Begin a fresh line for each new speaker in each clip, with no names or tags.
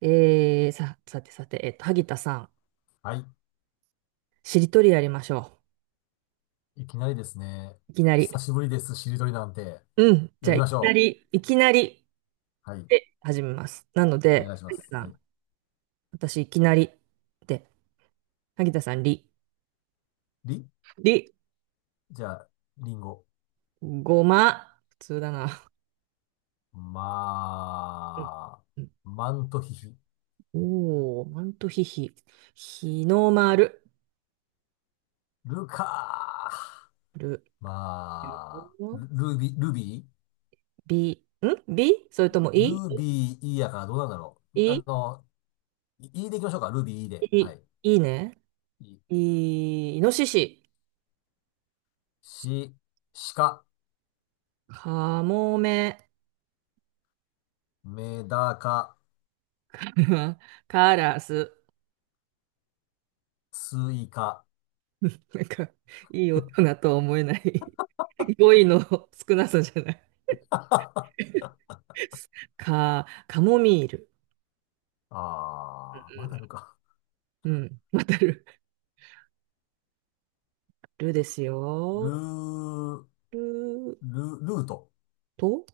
さてさて、萩田さん、
はい。
しりとりやりましょ
いきなりですね。
う。いきなり。
久しぶりです、しりとりなんて。
うん。じ
や
ゃあ、
り
い
まし
きな
ょ
り、いきなり
う。はい。
で始めます。なの
お
で、
願いしま
萩田
す。
さ
は
ん、
い。
私、いきなりで、萩田さん、り、
り、
り、
じゃあ、りんご。
ごま、普通だな。うん
まあ、
うん
マントヒヒ。
おー、マントヒヒ、日の丸、
ルカー。
る、
まあ、ルルビ、ルビ
び、んびそれとも、い、
ールビーいいやからどうなんだろう。
い、い、
いいでいきましょうか。ルビーいいで。は
い
い。
いいね。
い、
い、イノシシ、
し、しか、
かもめ、
メダカ、
カラス。
スイカ。
なんか、いい大人とは思えない 語彙の少なさじゃない。
あ
か、カモミール。
あ、まだあるか。
うん、うんわかる。ルです
ル
よ。
ー、
る
ル、ルート、
と、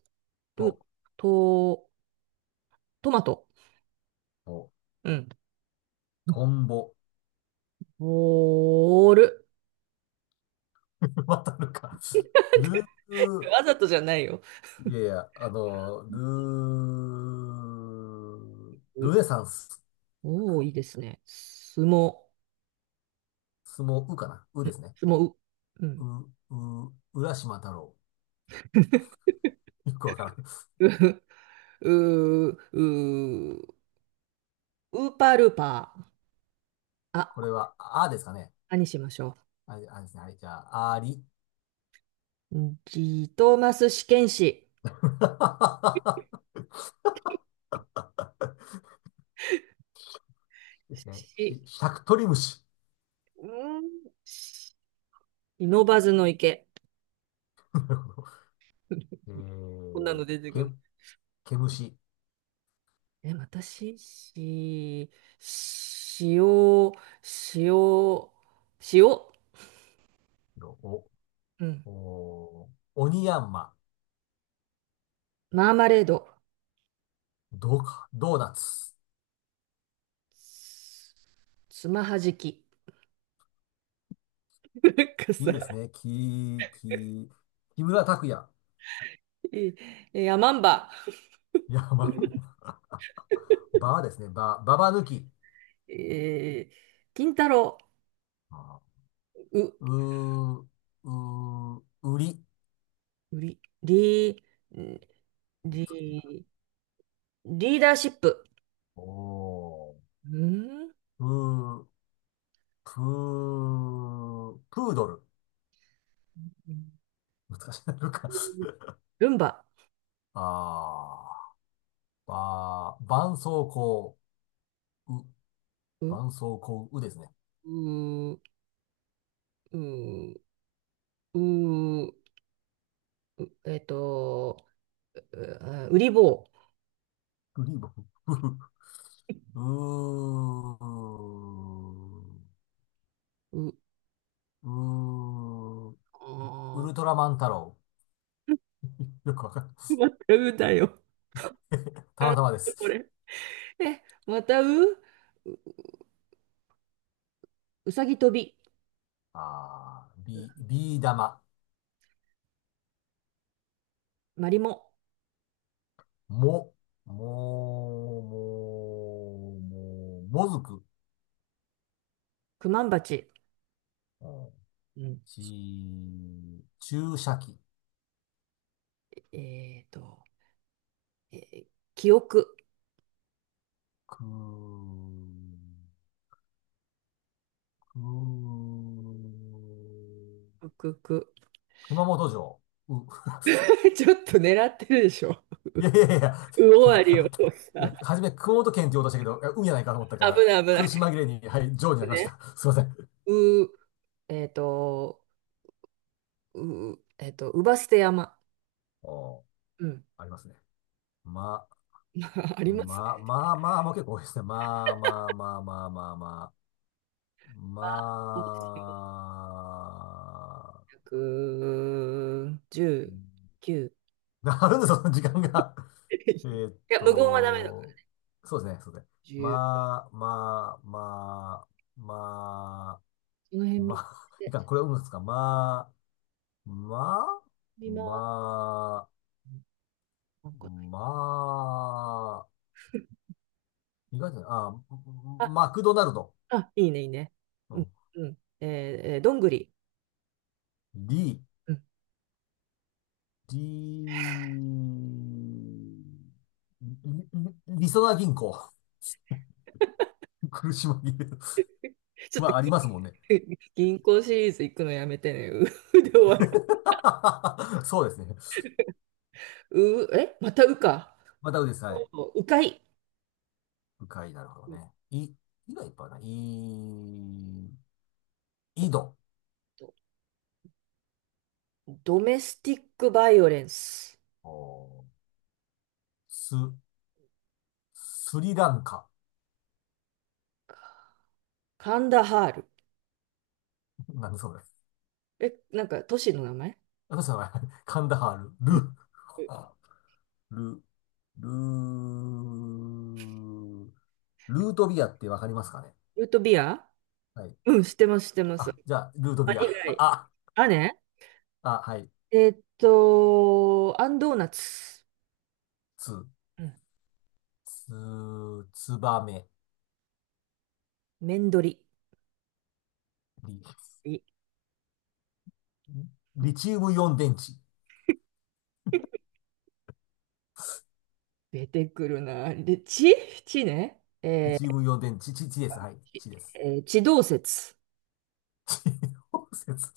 る
と、
と、トマト。
と、
うん。
トンボ。
ボール。
またるか。ルー、
わざとじゃないよ。
いやいや、ルー、
う
ルネサンス、
おー、いいですね。すも、
相撲、うかな。うですね。
すも、う。うん。
う、う、浦島太郎。よくわからん。
う、う、う、うウーパールーパー。
こ
あ
れは、あですかね。
何しましょ
あ、あですね。はい、じゃあ、あり。
う。うんジトーマス試験紙。
ですね。し、
し、
しゃくとり虫。
うん、し不忍ばずの池。
なるほど。え
こんな
ー、
の出て
け、
くる。
毛虫。
え、私、し、塩、塩、塩、
お、
うん。
お、おにやんま。
マーマレード。
どうか、ドーナツ。
つつまはじき。なんか
いい
さ、
ですね。き、き、木村拓哉。
えー、えマンバ。
いや、まんまバーですね。バー、ババ抜き。
えー、金太郎。
あ
う、
ーうー、うー、売り。
り、り、り、リーダーシップ。
おー。
うん
うー、プー、プードル。難しいな、なか。
ルンバ。
あー、ばー、絆創膏、う、
うん、
絆創膏、うですね。
うーん、うーん、うーんえっと、うあウリボ
グリーブ、う、うー、
ウ。う、
うーん、ウ
あ
ルトラマン太郎。よくわかんない。
ーまたうだよ、
たまたまで
こ
す。
れ。え、またう、う、うさぎ跳び、
あー、ビ、ビー玉。
マリモ、
も、も、も、も、もずく。
クマンバチ。
うん、
うん、
ち、注射器。
えっと、えー記憶、
く、く、
くく。
熊本城。う、
ちょっと狙ってるでしょ。
いやいやいやいや、
う終わりを
い
さ、
や、初め熊本県って言おうとしたけど、いや運やないかと思ったか
危
ら、
ない危な
苦し
い。
紛れに、はい、城になりまし
ね、
た。すいません。
う、えっと、う、うばすて山。
おー、
うん
ありますね。ま、
あります
ま、ま
ね。
まあまあも結構多いですね。まあまあまあまあまあまあ。ま
あ、そうですよ。119。
あ、なるんですよ、その時間が。えーっ
いや、無言はダメだから。
と、そうですね、そうですね。
じゅう
まあ、まあ、まあ、ま
その
あ、
辺見
まあ、い
て、
かん、これはうんですか。まあ、まあ、
見回す。
まあ、
なんか
まあ、意外とね、あ、
あ、
マクドナルド。
あ、いいね、いいね。
う
うん、
ん、
うん。えー、えーどんぐり。
リ、
うん。
D、り、り、りそな銀行。苦し紛れる。
ち ょっ
ま
と
あ、ありますもんね。
銀銀行シリーズ行くのやめてね。うう で終わる。
そうですね。
う、え、またうか。
またうです。はい。
うかい。
深い、なるほど
うん
ね。い、いがいっぱいあるな。い、井戸。
とドメスティックバイオレンス。
おー、す、スリランカ。
カンダハール。
なんでそうです。
え、なんか都市の名前
私の名前、カンダハー
うん
ル、ル、ル、ル、ルートビアってわかりますかね。
ルートビア
はい。
うん、知ってます、知ってます。あ、
あ、じゃあ、ルートビア。
以 外。
あ、
あね。
あ、はい。
アンドーナツ。
つ、
うん。
つ、つばめ、
麺り
リ、
い
リチウムイオン電池。
出てくるな。で、地地ね。
リチウムイオン電池、ち、ちです。はい。
ち
ちです。
えー、地動説。
地動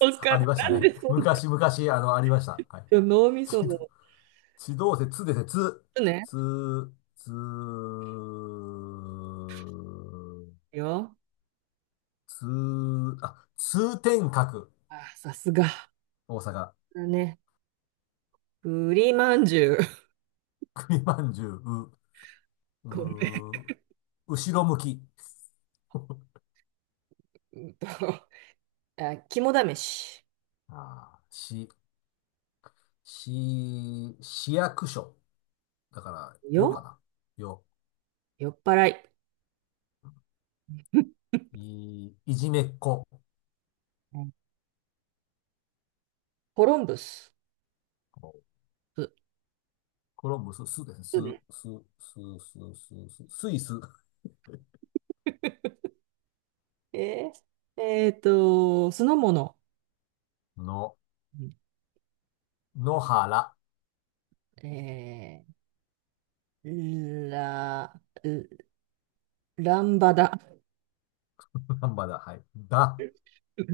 おっか
ありました
なん
ね。
でそん
昔、昔、ありました。はい。
な脳みそ
地動、
の。
地動説、つですね。つ、
ちね。
つ、つ、
よ。
つ、あ、通天閣。
あ、さすが。
大阪。
だね。栗まんじゅう。
栗まんじゅう、
ごめ
う、う、後ろ向き。
ん。うんと、あ、肝試し。
ああ、し、市、役所。だから、
よ。
よかな。よ。
酔っ払い。
い、いじめっ子。
うんコロンブス。う
コロンブス、すですね。す、
うね。
す、す、す、スイス
え酢の物。
の、
うん
野原。
えー、ラ、ランバダ。
なんだ。はい。だ。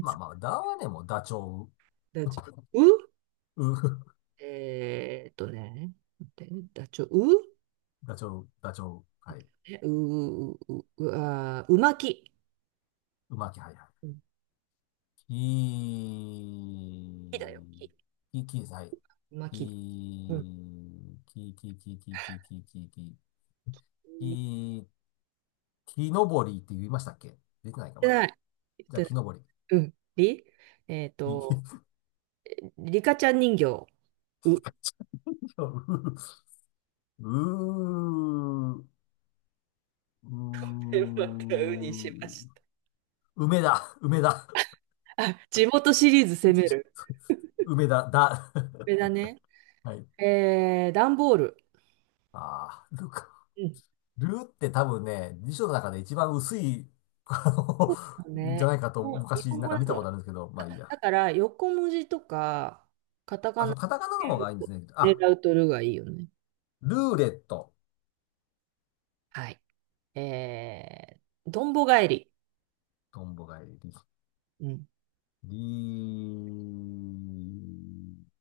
まあま あ、ダはね、もダチョ
ダチョウ。
ウ。う、
えーとね、待ってダチョウ。
ダチョウ、ダチョウ。
待
はい。
ってねう、う、う、う、あー、うまき。
うまき、はい、は
うん
い。
木だよ、木。
き、き、き、はい。
うまき。うん。
き、き、き、き、き、き、き、き、き、き、
言っ
き、木登りって言いましたっけ。出てないか、
て
まだ。
ない。言っ
じゃあ、
てな
木
い。
登
うん。りえー
り。
と、
木、
リカちゃん人形。う。
うー、う
またうにしま
ー、
した。
梅だ、梅だ、
あ、地元シリーズ攻める。
梅だ、だ。
これだ ね。
はい。
段ボール。
あー、ルか。
う
ルって多分ね、辞書の中で一番薄い、あ
ん。
の、じゃ
ね。
ないかと
日
昔
本
なん
語
か
だ
見たこ
と。
とあるんですけど、まあいいや。
だから、横文字とか、カタカ
あ、
ナ
そう、カタカナの方がいいんで
を
すね。あ、
狙うとるがいいよね。
ルーレット。
はい。えどんぼ返り。
トンボがいり。
うん。
リー、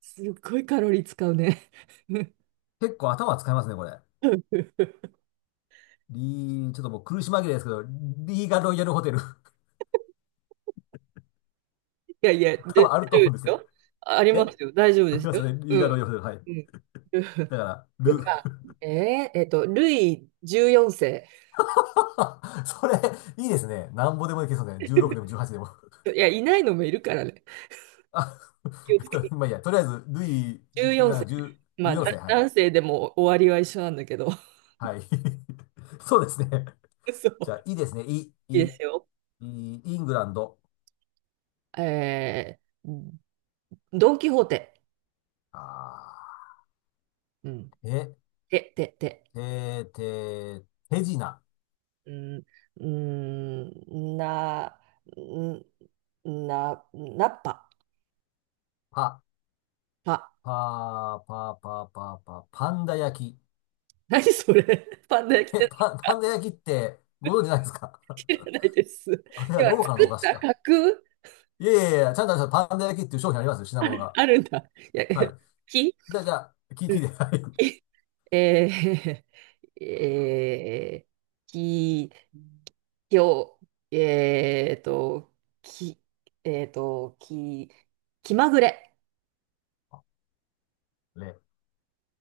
すっごいカロリー使うね。
結構頭使いますね、これ。
い
リー、ちょっともう苦し紛れですけど、リーガロイヤルホテル。
やいや、で
多
大丈
分あると思う
夫で
んで
す
すね。
よ。ああり
え、
ますよ。大丈夫
あ
で
り
す
ます
よ。
よね。リー
う
ガ
ん。
ロイヤルホテル。は
う
い。
ん。
だ から、
よ
ル。
か、ルイ14世。
それ、いいですね。なんぼでもいけそうですね。16でも18でも。
いや、いないのもいるからね。
あ、
気をつけ。
まあいいや。とりあえず、ルイ、だか
14
ら10、
まあ、だ
14世。はい。
男性でも終わりは一緒なんだけど。
はい。そうですね。
そう。
じゃあ、いいですね。い、い、
いいで
い、
すよ。
イングランド。
えー、ドン・キホーテ。
あ
うん。
ー、え、
て、て、て。
て、て、手品。
うん、うんな、んな、なっぱ、
パ、
ぱ。
パー、パー、パー、パー、パー、パンダ焼き。
何それパンダ焼きっ
え、
て
パ、パンダ焼きって、ご存知ないですか？
知 らないです。
あれは
要は
ローカル
作
のお
っ
菓子
た
か。
架空
いやいやいや、ちゃんとあのパンダ焼きっていう商品ありますよ、品物が。
あるんだ。いや、
はい。
木
じゃあ、じゃあ、聞い
うん
て、はい。
木えき、きょ、えーと、き、き、気まぐれ。
レ、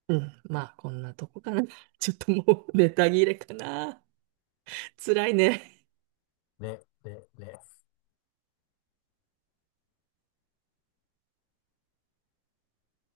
うん、まあ、こんなとこかな。ちょっともう ネタ切れかな。辛いね。
レ、レ、レ。